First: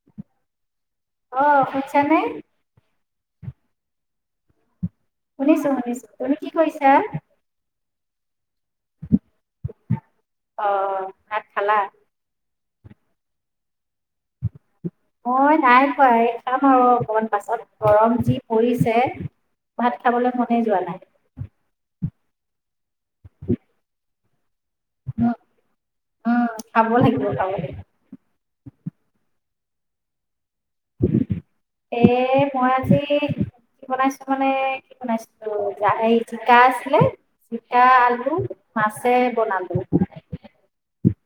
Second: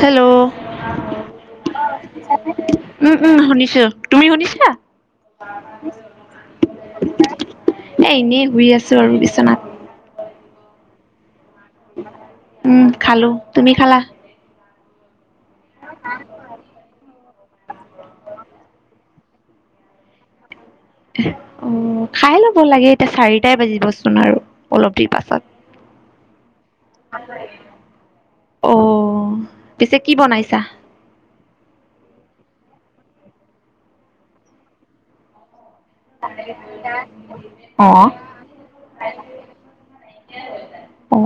Hello অ শুনিছানে উম উম শুনিছোঁ তুমি শুনিছা শুনিছো শুনিছো তুমি কি কৰিছা এ এনেই শুই আছো আৰু বিচনাত অ ভাত খালা উম খালো। তুমি খালা? অ নাই খোৱা এই খাম আৰু অকমান পাছত গৰম যি পৰিছে ভাত খাবলৈ মনেই যোৱা নাই। অ খাই ল'ব লাগে এতিয়া চাৰিটাই বাজিবচোন আৰু। অলপ দেৰি উম পাছত। উম খাব লাগিব খাব লাগিব অ পিছে কি বনাইছা। [inaudible] এ মই আজি বনাইছো মানে কি বনাইছিলো? এই জিকা আছিলে জিকা, অ আলু, মাছে বনালো। [inaudible] অ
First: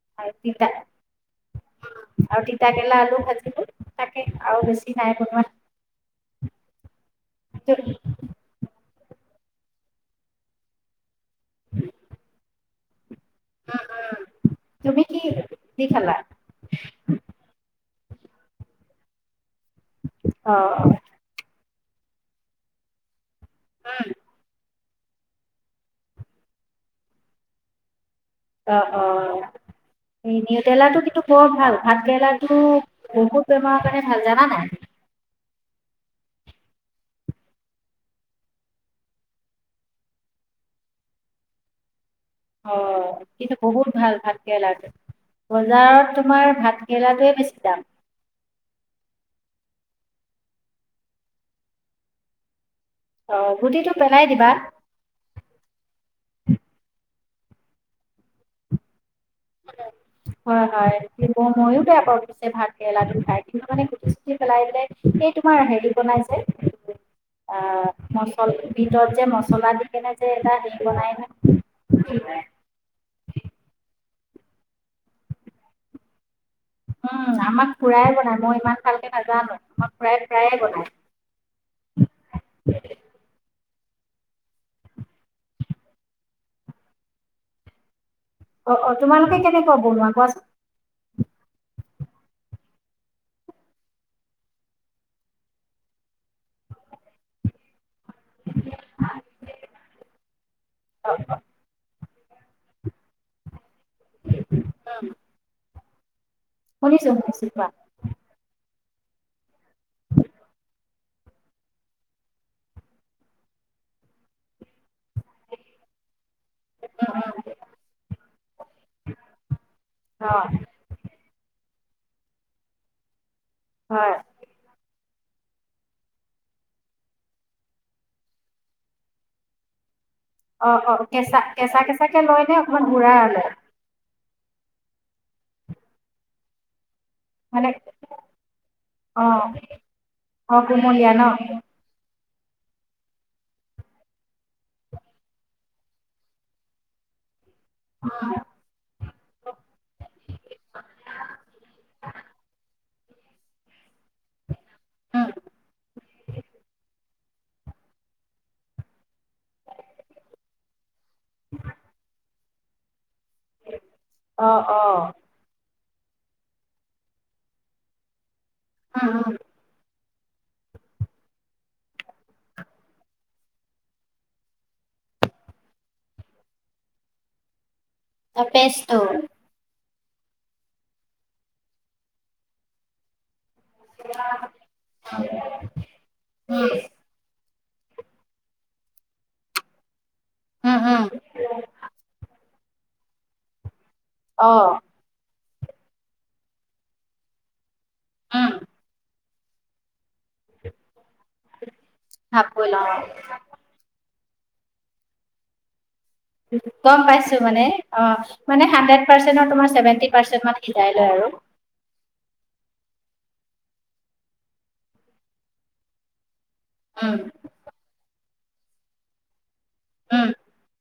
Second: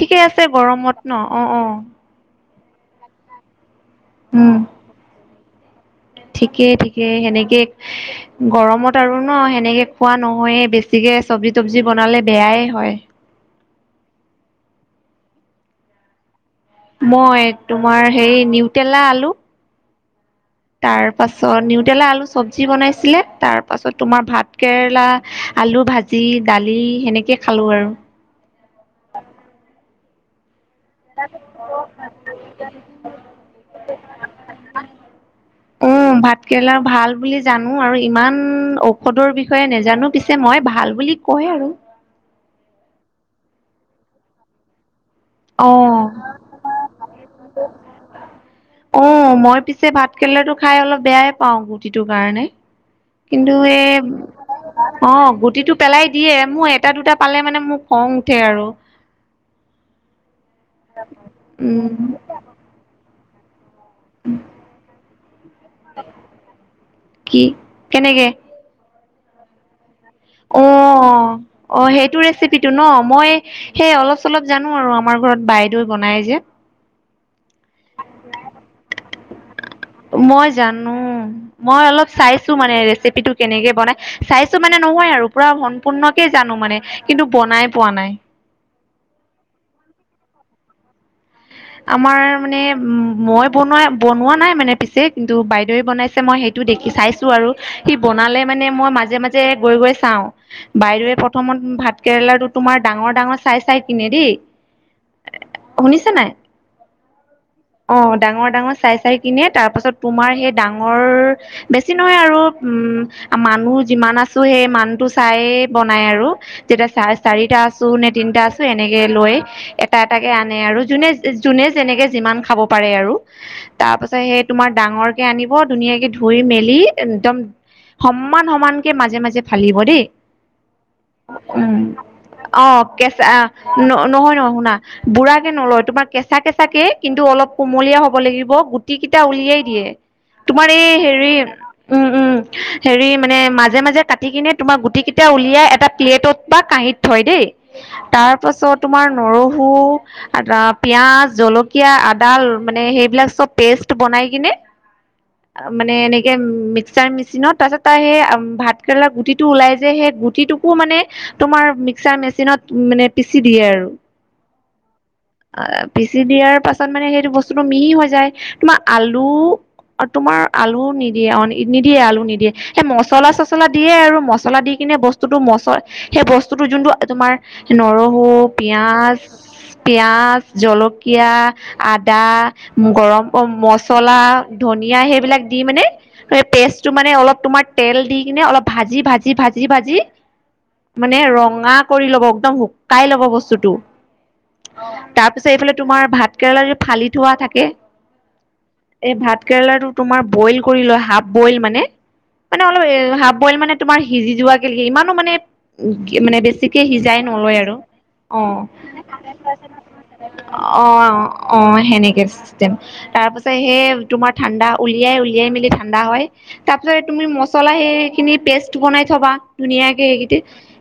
ঠিকেই আৰু আছে তিতা গৰমত ন অ অ। তিতা কেৰেলা আলু ভাজিলো তাকে উম আৰু বেছি নাই বনোবা। ঠিকেই ঠিকে সেনেকে তু- গৰমত। টা আৰু ন সেনেকৈ খোৱা নহয়েই বেছিকৈ চব্জি তবজি বনালে বেয়াই হয়। উম উম। তুমি কি দি খালা? মই তোমাৰ হেৰি নিউটেলা আলু। অ তাৰ পাছত নিউটেলা আলু চব্জি বনাইছিলে। তাৰ পাছত অ তোমাৰ ভাত কেৰেলা লা, আলু ভাজি, দালি সেনেকে খালো আৰু। অ অ। [unintelligible] নিউতেলা কিন্তু বৰ ভাল ভাত কেৰেলাটো বহুত বেমাৰৰ কাৰণে ভাল জানা নাই। উম ভাত কেৰেলা ভাল বুলি জানো আৰু ইমান ঔষধৰ বিষয়ে নজানো পিছে মই। ভাল বুলি কয় আৰু। অ কিন্তু বহুত ভাল ভাত কেৰেলাটো। অ বজাৰত তোমাৰ ভাত কেৰেলাটোৱে বেছি দাম। কেলেটো খাই অলপ বেয়াই পাওঁ গুটিটোৰ কাৰণে। অ', কিন্তু এ গুটিটো পেলাই দিবা। অ, গুটিটো পেলাই দিয়ে, মোৰ এটা- দুটা পালে মানে মোৰ খং উঠে আৰু হয় হয় মইও উম বেয়া পাওঁ পিছে ভাত কেৰেলাটো। খাই মানে গুটি চুটি পেলাই পেলাই সেই তোমাৰ হেৰি বনাই যে কি কেনেকে মচল বিটত যে মছলা দি কেনে যে এটা অ হেৰি বনাই ন অ সেইটো ৰেচিপিটো ন মই সেই অলপ অলপ জানো আৰু আমাৰ ঘৰত বাইদেউ বনাই যে। [unintelligible] উ আমাক খুড়াই বনায় মই ইমান ভালকে নাজানো, আমাৰ খুড়াই প্ৰায়ে বনায়। খাইছো মানে ৰেচিপিটো কেনেকে বনাই। চাইছো মানে নহয় আৰু পুৰা সম্পূৰ্ণকে জানো মানে কিন্তু বনাই পোৱা নাই। অ অ তোমালোকে কেনেকা বনোৱা কোৱাচোন? আমাৰ মানে উ মই বনোৱা বনোৱা নাই মানে পিছে কিন্তু বাইদেউৱে বনাইছে মই সেইটো দে শিকি চাইছো আৰু। সি বনালে মানে মই মাজে মাজে গৈ গৈ চাওঁ। বাইদেৱে প্ৰথমত ভাত কেৰেলাটো তোমাৰ ডাঙৰ ডাঙৰ চাই চাই কিনে দেই। শুনিছা নাই? শুনিছো শুনিছো কোৱা অ ডাঙৰ ডাঙৰ চাই- চাই কিনে তাৰপাছত তোমাৰ সেই ডাঙৰ বেছি নহয় আৰু উম মানুহ যিমা- মানাছো সেই মানটোজ চাই বনাই আৰু যেতিয়া চা চাৰিটা আছো নে তিনিটা আছো এনেকে লৈ, এটা এটা কে অ আনে আৰু যোনেজ যোনে যেনেকে যিমান খাব পাৰে আৰু হয় তাৰপাছত সে তোমাৰ সে ডাঙৰ আনিব ধুনীয়াকে ধুই মেলি একদম। সমান সমানকে মাজে মাজে ফালিব দেই। অ অ কেঁচা কেঁচা উম, কেঁচাকে লয় নে অ অকমান গুঢ়া কেচা আহ লয় ন নহয় নহ শুনা বুঢ়াকে নলয় তোমাৰ কেঁচা -কেঁচা কেই কিন্তু অলপ মানে কুমলীয়া হ'ব লাগিব, গুটি কেইটা অ উলিয়াই দিয়ে। অ তোমাৰ এই কুমলীয়া ন হেৰি, উম, উম। হেৰি মানে মাজে-মাজে কাটি কিনে তোমাৰ গুটি কেইটা উলিয়াই এটা প্লেটত বা কাঁহীত থয় দেই তাৰ পাছত তোমাৰ নৰহো, এটা পিঁয়াজ, জলকীয়া, আদা মানে সেইবিলাক চব পেষ্ট টো বনাই‌ কিনে, মানে অনেকে মিক্সাৰ মি চিনত তাৰপিছত তা‌ৰ সেই‌ উম ভাত কেৰেলা গুটিটো ওলাই যে, সেই গুটিটোকো মানে তোমাৰ মিক্সাৰ মেচিনত মানে পিচি দিয়ে আৰু অ অ পিচি দিয়াৰ পাছত মানে সেইটো বস্তুটো মিহি হৈ যায় তোমাৰ আলু আৰু তোমাৰ আলুও নিদিয়ে, অ, নিদিয়ে আলু নিদিয়ে সেই মচলা চচলা দিয়ে আৰু মছলা দি কিনে বস্তুতটো মচল সেই বস্তুটো যোনটো তোমাৰ নৰহো, পেষ্টটো পিয়াঁজ, পিয়াঁজ জলকীয়া, আদা, গৰম অ মচলা, ধনিয়া সেইবিলাক দি মানে সেই উম পেষ্টটো মানে অলপ তোমাৰ তেল দি কিনে অলপ ভাজি- ভাজি ভাজি উম মানে ৰঙা কৰি ল'ব একদম শুকাই ল'ব বস্তুটো। অ। তাৰপিছত এইফালে তোমাৰ ভাত কেৰেলা যিটো ফালি থোৱা থাকে উম। ভাত কেৰেলাটো তোমাৰ বইল কৰি লয় হাফ বইল মানে, হাফ মানে বইল অ অলপ হাফ বইল মানে তোমাৰ সিজি যোৱা কে লৈ ইমানো মানে মানে বেছিকে গম সিজাই পাইছো মানে নলয় আৰু, অ। মানে হাণ্ড্ৰেড পাৰ্চেন্টৰ তোমাৰ ছেভেন্টি পাৰ্চেন্ট মান অ, সিজাই লয় আৰু অ সেনেকে চেম তাৰ পিছত সেই তোমাৰ ঠাণ্ডা, উলিয়াই -উলিয়াই মেলি ঠাণ্ডা হয়। তাৰ পিছত উম তুমি মচলা সেই খিনি পেষ্ট বনাই থবা। ধুনীয়াকে উম সেইকেইটি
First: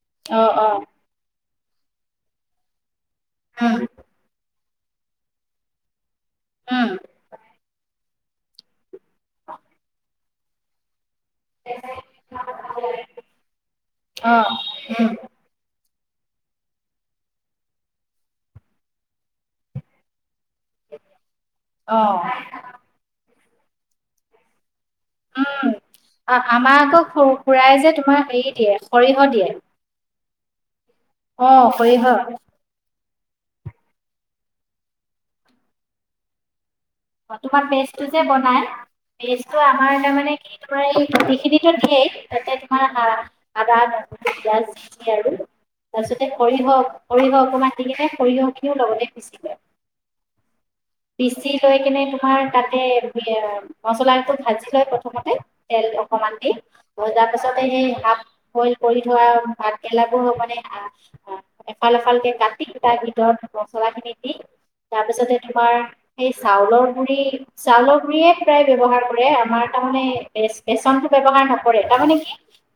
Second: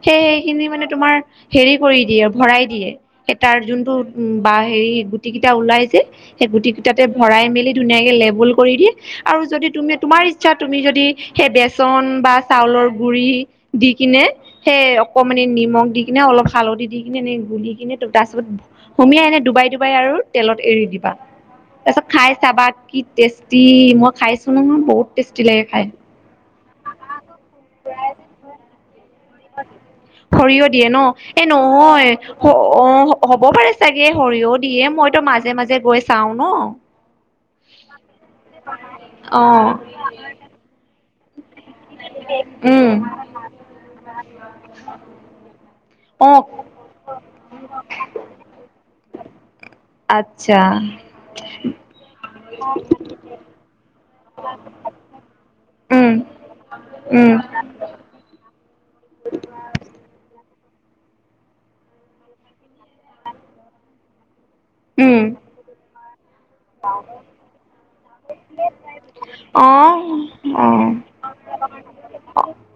সেই অ সেইখিনি অ মানে তোমাৰ হেৰি কৰি দিয়ে আৰু ভৰাই দিয়ে। এ তাৰ উম যোনটো উম বা হেৰি গুটি কেইটা ওলাই যে সেই গুটি উম কেইটাতে ভৰাই মেলি ধুনীয়াকে লেবুল কৰি দি আৰু যদি তুমি তোমাৰ ইচ্ছা তুমি যদি সেই বেচন বা চাউলৰ গুৰি দি কিনে অ সেই উম অকমানি নিমখ দি দি কিনে অলপ হালধি কিনে এনেই গুলি কিনে তাৰপিছত সোমিয়াই এনে ডুবাই ডুবাই আৰু তেলত এৰি দিবা তাৰপিছত অ খাই চাবা কি টেষ্টি মই খাইছো নহয় বহুত টেষ্টি লাগে উম, খাই। আমাৰ আকৌ খুৰাই যে তোমাৰ হেৰি দিয়ে সৰিয়হ দিয়ে। সৰিয়হ দিয়ে ন? এ অ', সৰিয়হ নহয় অ হ'ব পাৰে চাগে সৰিয়হ দিয়ে মইতো মাজে মাজে গৈ চাও ন? তোমাৰ পেষ্টটো যে বনাই, অ পেষ্টটো আমাৰ তাৰ মানে কি তোমাৰ এই গুটিখিনিতো দিয়েই তাতে উম তোমাৰ আদা, নহৰু, পিয়াঁজ সেইখিনিয়ে আৰু তাৰপিছতে অ সৰিয়হ- সৰিয়হ অকণমান দি কিনে সৰিয়হখিনও লগতে পিচি লয়। ছা সেইখিনি তোমাৰ তাতে দিয়ে আৰু মচলা টো ভাজি লয় প্ৰথমতে তেল উম অকণমান দি, তাৰ উম পাছতে সেই হা বইল কৰি থোৱা ভাতকেৰেলাবোৰ মানে এফাল এফালকে কাটি তাৰ ভিতৰত মছলা খিনি দি উম তাৰপিছতে তোমাৰ সেই চাউলৰ গুৰি চাউলৰ গুৰিয়ে সদাই ব্যৱহাৰ কৰে আমাৰ অ তাৰমানে অ বেচনটো নকৰে তাৰমানে কি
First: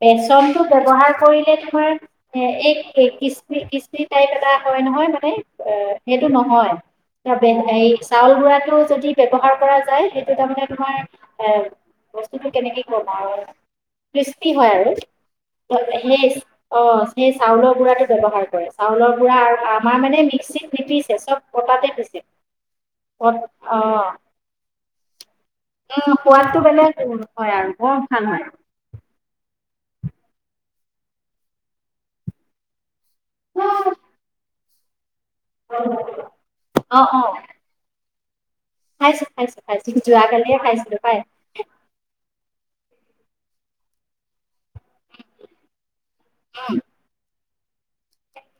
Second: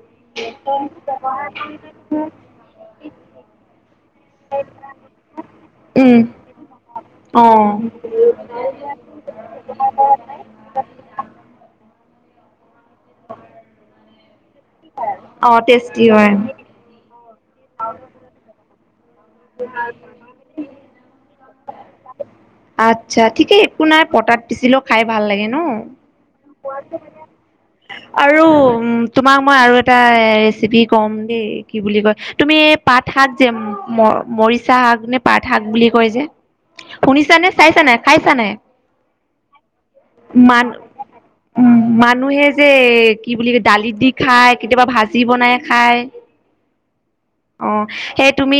বেচনটো ব্যৱহাৰ কৰিলে তোমাৰ এ এই ক্ৰিছপি, ক্ৰিছপি টাইপ এটা হয় নহয় হয় মানে, অ, উম সেইটো নহয় অ তাতে চাউল গুড়াটো যদি ব্যৱহাৰ কৰা যায় সেইটো তাৰমানে তোমাৰ এ বস্তুটো কেনেকে তোমাৰত কৃস্পি হয় আৰু অ টেষ্টি হয় সেচ অছ সেই চাউলৰ গুড়াটো ব্যৱহাৰ কৰে, চাউলৰ খুড়া আমাৰ মানে মিক্সিত নিপিছে চব পতাতে পিছে। চা অ' ঠিকেই একো নাই, পতাত পিছিলেও খাই ভাল লাগে। নো উম সোৱাদটো বেলেগ [unintelligible] হয় আৰু বৰ ভাল আৰু হয়। তোমাক মই আৰু এ- এটা ৰেচিপি কম দেই কি বুলি কয় তুমি পাত শাত যে ম- মৰিচা শাক নে পাাত শাক বুলি কয় যে। অ' অ' শুনিছা নে চাইছা নাই, খাইছা নাই? খাইছো খাইছো খাইছো যোৱাকালিয়ে মান খাইছিলো পাই উ মানুহে যে এ কি বুলি দালিত দি খায়, কেতিয়াবা ভাজি বনাই খায়। অ সেই তুমি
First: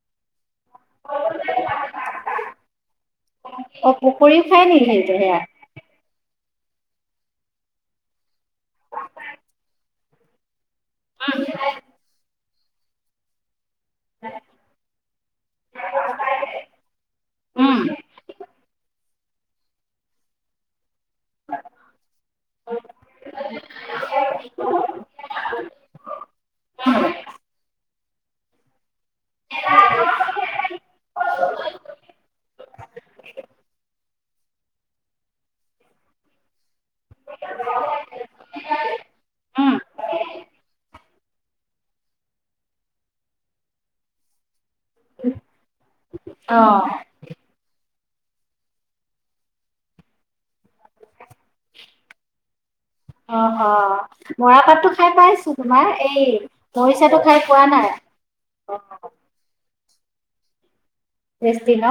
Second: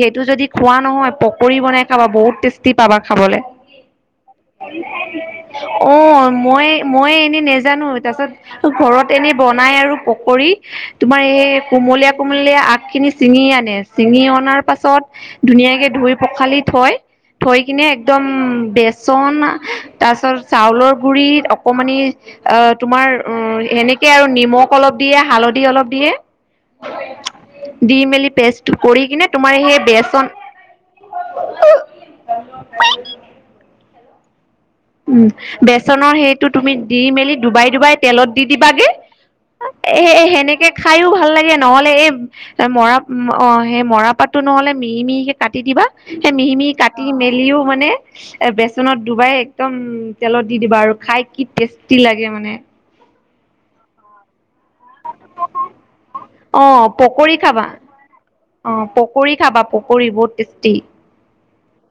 সেইটো যদি খোৱা নহয় পকৰি বনাই খাবা বহুত টেষ্টি পাবা খাবলে। অ' পকৰীও খাই নেকি সেইটো সেয়া অ। মই মই এনে নেজানো, তাৰ পাছত ঘৰত এনে বনাই আৰু পকৰি। তোমাৰ এই কোমলীয়া কোমলীয়া আগখিনি চিঙি আনে, চিঙি অনাৰ পাছত ধুনীয়াকে ধুই পখালি থয়, থৈ উম কিনে একদম বেচ- চনা তাৰপিছত চাউলৰ গুৰিত অকমানি অ তোমাৰ অ সেনে কে আৰু নিমখ অলপ দিয়ে হালধি অলপ দিয়ে। দি মেলি পেষ্ট কৰি কিনে তোমাৰ সেই বেষ্ট শন [unintelligible] উম, বেচনৰ সেইটো তুমি দি মেলি ডুবাই ডুবাই তেলত দি দিবাগে উম সেনেকে খায়ো ভাল লাগে। নহ'লে এই মৰা অ সেই মৰা পাতটো নহ'লে মিহি মিহিকে কাটি দিবা, সেই মিহিমিহি অ' কাটি মেলিও মানে এ বেচনত ডুবাই একদম তেলত দি দিবা আৰু খাই কি টেষ্টি লাগে মানে। অ, অ। মৰাপাটটো খাই পাইছো তোমাৰ। এই অ মৰিছাটো পকৰী খাই খাবা পোৱা নাই। অ পকৰী খাবা, পকৰী বহুত টেষ্টি। টেষ্টি ন?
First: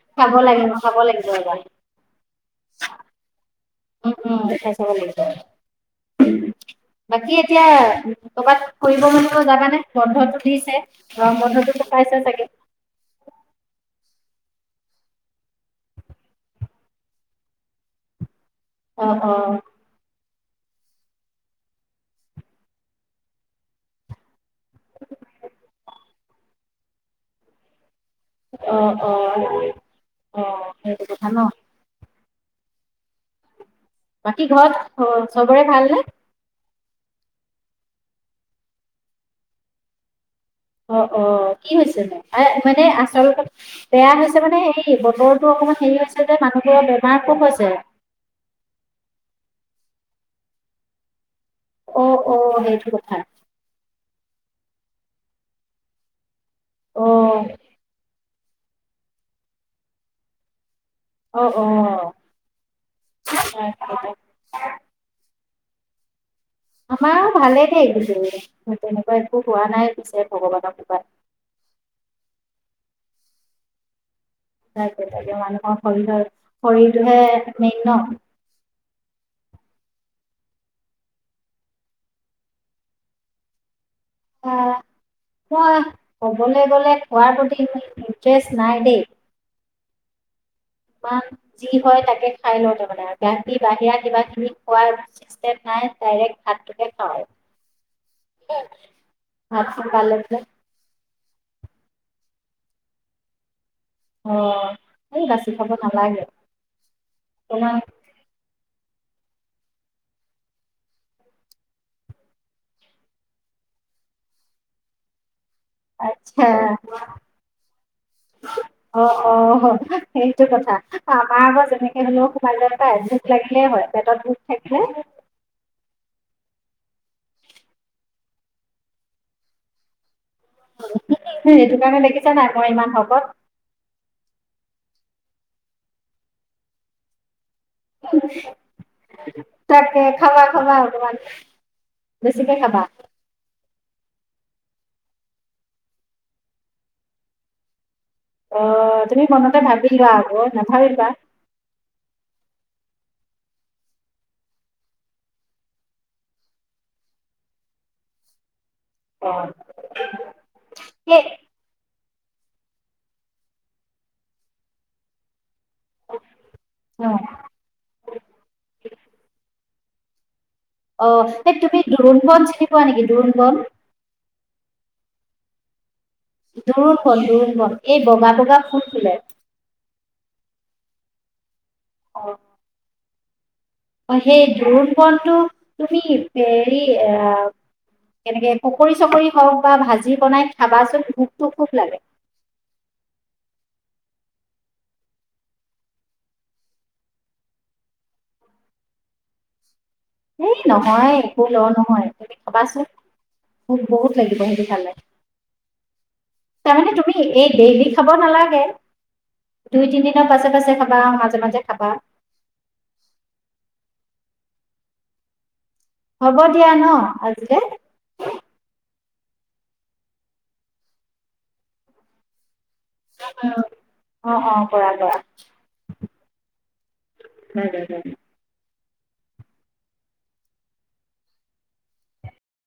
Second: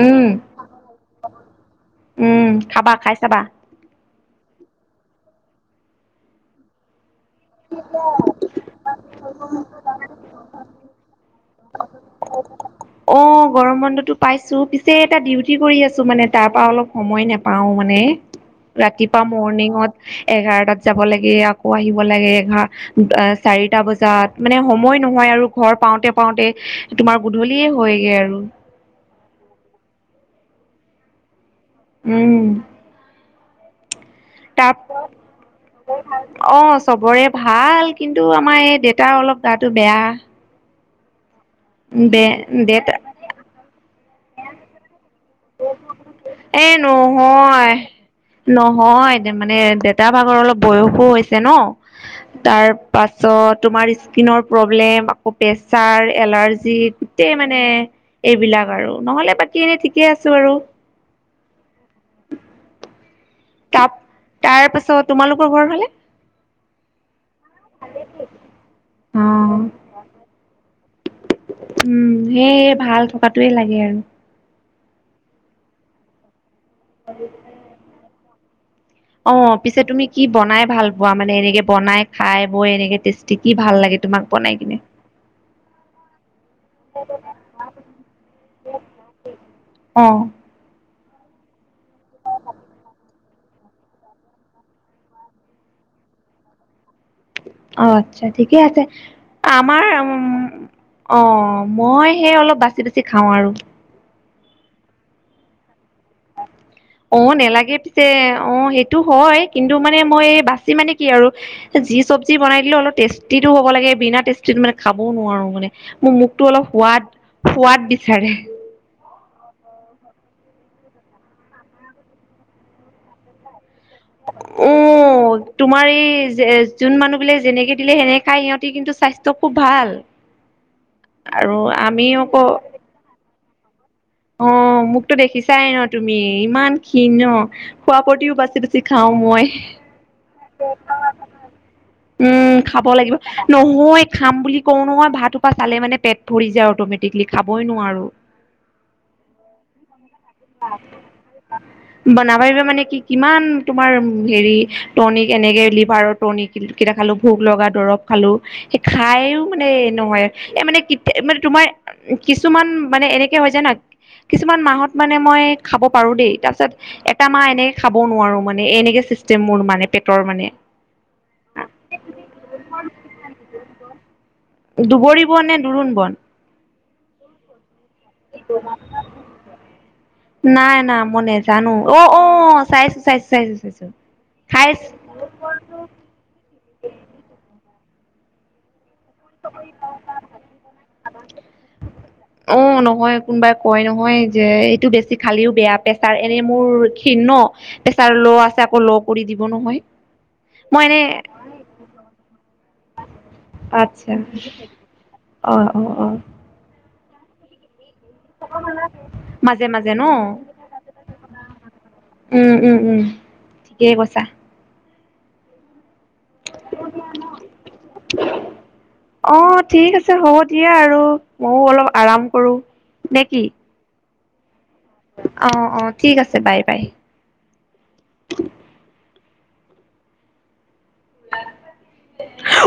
উম খাব লাগিব খাব লাগিব এবাৰ। উম খাবা খাই চাবা উম উম দেখাই চাব লাগিব। বাকী এতিয়া কৰ'বাত ফুৰিব মেনিব যাবা নে বন্ধটো দিছে গৰম বন্ধটো নাপায়। ছে চাগে। অ গৰম বন্ধতো পাইছো পিছে এটা ডিউটি কৰি আছো মানে তাৰ পৰা অলপ সময় নেপাও মানে। অ ৰাতিপুৱা অ মৰ্ণিঙত এঘাৰটাত যাব লাগে, আকৌ আহিব লাগে। এঘা চাৰি বজাত মানে সময় নহয় আৰু ঘৰ পাওঁতে পাওঁতে তোমাৰ গূধল- বুলিয়ে হৈ অ অ অ সেইটো কথা ন। উম। বাকী ঘৰত তাপ, অ চবৰে ভালনে অ চবৰে ভাল। কিন্তু আমাৰ এই দেতা অলপ গাটো বেয়া। অ অ কি হৈছে নো? দে আৰে মানে দেউতা আচলতে বেয়া হৈছে মানে সেই বস্ত- এ হৈছে নহয় নহয় মানে দেত- তা ভাগৰ অলপ বয়সো হৈছে ন অ অ তাৰ সেইটো কথা পাছত তোমাৰ স্কিনৰ প্ৰব্লেম আকৌ প্ৰেচাৰ, এলাৰ্জি গোটেই অ', মানে এইবিলাক আৰু নহলে বাকী এনে ঠিকে আছো আৰু। অ', অ', ত তাকে। তাৰ পাছত তোমালোকৰ ঘৰ ফালে? আমাৰ ভালেই দে পিছে তেনেকুৱা একো হোৱা নাই পিছে ভগৱানৰ কৃপাত। উম, সেয়ে ভাল থকাটোৱে লাগে আৰু। তাকে তাকে মানুহৰ শৰীৰৰ শৰীৰটোহে মেইন ন। অ পিছে তুমি কি বনাই ভাল পোৱা মানে এনেকে বনাই, খাই বৈ এনেকে টেষ্টি কি ভাল লাগে? ভাত বনাই আহ কিনে। মই ক'বলে গ'লে খোৱাৰ প্ৰতি [unintelligible] ইণ্টেৰেষ্ট নাই দেই। অ [unintelligible] যি হয় তাকে খাই লওঁ তাৰ মানে। বাকী বাহিৰা কিবা খিনি খোৱাৰ চিষ্টেম নাই। ডাইৰেক্ট ভাতটোকে খাওঁ। অ, আচ্ছা ঠিকেই আছে। ভাতটো আমাৰ পালে উম বোলে অ, মই সেই অলপ বাচি-বাচি খাওঁ আৰু। অ, এই বাছি খাব নালাগে অ, নেলাগে অকমান পিছে, অ সেই এইটো হয়। কিন্তু মানে মই বাচি মানে কি আৰু যি চব্জি বনাই দিলে অলপ টেষ্টিটো হ'ব লাগে। বিনা টেষ্টিত মানে খাবও নোৱাৰো মানে। মোৰ মুখটো আচ্ছা অলপ সোৱাদ, সোৱাদ বিচাৰে। অ অ সেইটো কথা। আমাৰ আক' যেনেকে হলেও সোমাই যায় পাই ভোক লাগিলে হয়। পেটত ভোক থাকিলে উ তোমাৰ এই যে যোন মানুহ বিলাক যেনেকে দিলে সেনেক খায় সিহঁতি কিন্তু স্বাস্থ্য খুব ভাল। [unintelligible] আৰু সেইটো কাৰণে আমি দেখিছা নাই আকৌ ইমান শকত। অ, মোকতো দেখিছাই ন তুমি ইমান ক্ষীণ ন। খোৱা প্ৰতিও বাচি-বাচি খাওঁ মই। তাকে খাবা খাবা অকমান [unintelligible] বেছিকে উম, খাবা খাব লাগিব। নহ [unintelligible] মই খাম বুলি কওঁ নহয়, ভাতসোপা চালে মানে পেট ভৰি যায় অটমেটিকেলি খাবই নোৱাৰো। অ তুমি মনতে ভাবি লোৱা আকৌ নাভাবিবা [unintelligible] বনা পাৰিবা মানে কি কিমান তোমাৰ হেৰি টনিক এনেকে লিভাৰৰ টনিক কেইটা খালো। ভোক লগা দৰ দৰব খালো। সেই অ খাইও মানে নহয় এ মানে সেই মানে তোমাৰ কিছুমান মানে এনেকে হয় যাই নহয়, কিছুমান মাহত মানে মই খাব পাৰো দেই। তাৰ পিছত অ এটা মাহ এনেকে খাব নোৱাৰো মানে। এনেকে চিষ্টেম মোৰ মানে। পেটৰ মানে অ এই তুমি দোৰোণ বন চিনি পোৱা নেকি দোৰোণ বন? শুধ নে দোৰোণ বন? দোৰোণ বন, দোৰোণ বন। এই বগা বগা ফুল ফুলে। নাই, না মই নেজানো। অ-অ চাইছো, চাইছো, চাইছো, চাইছো। অ, সেই খাইছ দোৰোণ বনটো তুমি হেৰি আ কেনেকে পকৰী চকৰি হওঁক বা ভাজি বনাই খাবাচোন। ভোকটো খুব লাগে। অ নহয় কোনোবাই কয় নহয় যে এইটো বেছি খালিও বেয়া। প্ৰেছাৰ এনে মোৰ ক্ষীণ ন, প্ৰেছাৰ ল' আছে আকৌ ল' কৰি দিব নহয়। এ মই এনে নহয় একো ল নহয় তুমি খাবা ভোক, ভোক বহুত আচ্ছা লাগিব সেইটো খালে। অ অ অ তাৰমানে তুমি এই ডেইলি খাব নালাগে। মাজে দুই, মাজে ন তিনদিনৰ পাছে পাছে খাবা। মাজে-মাজে খাবা। উম উম উম ঠিকেই কৈছা। হ'ব দিয়া ন আজিলে? অ ঠিক আছে হ'ব দিয়া আৰু। ময়ো অলপ আৰাম কৰো, নে কি? অ-অ কৰা, অ অ কৰা। ঠিক আছে বাই বাই উম-উম-উম-উ। উ [unintelligible]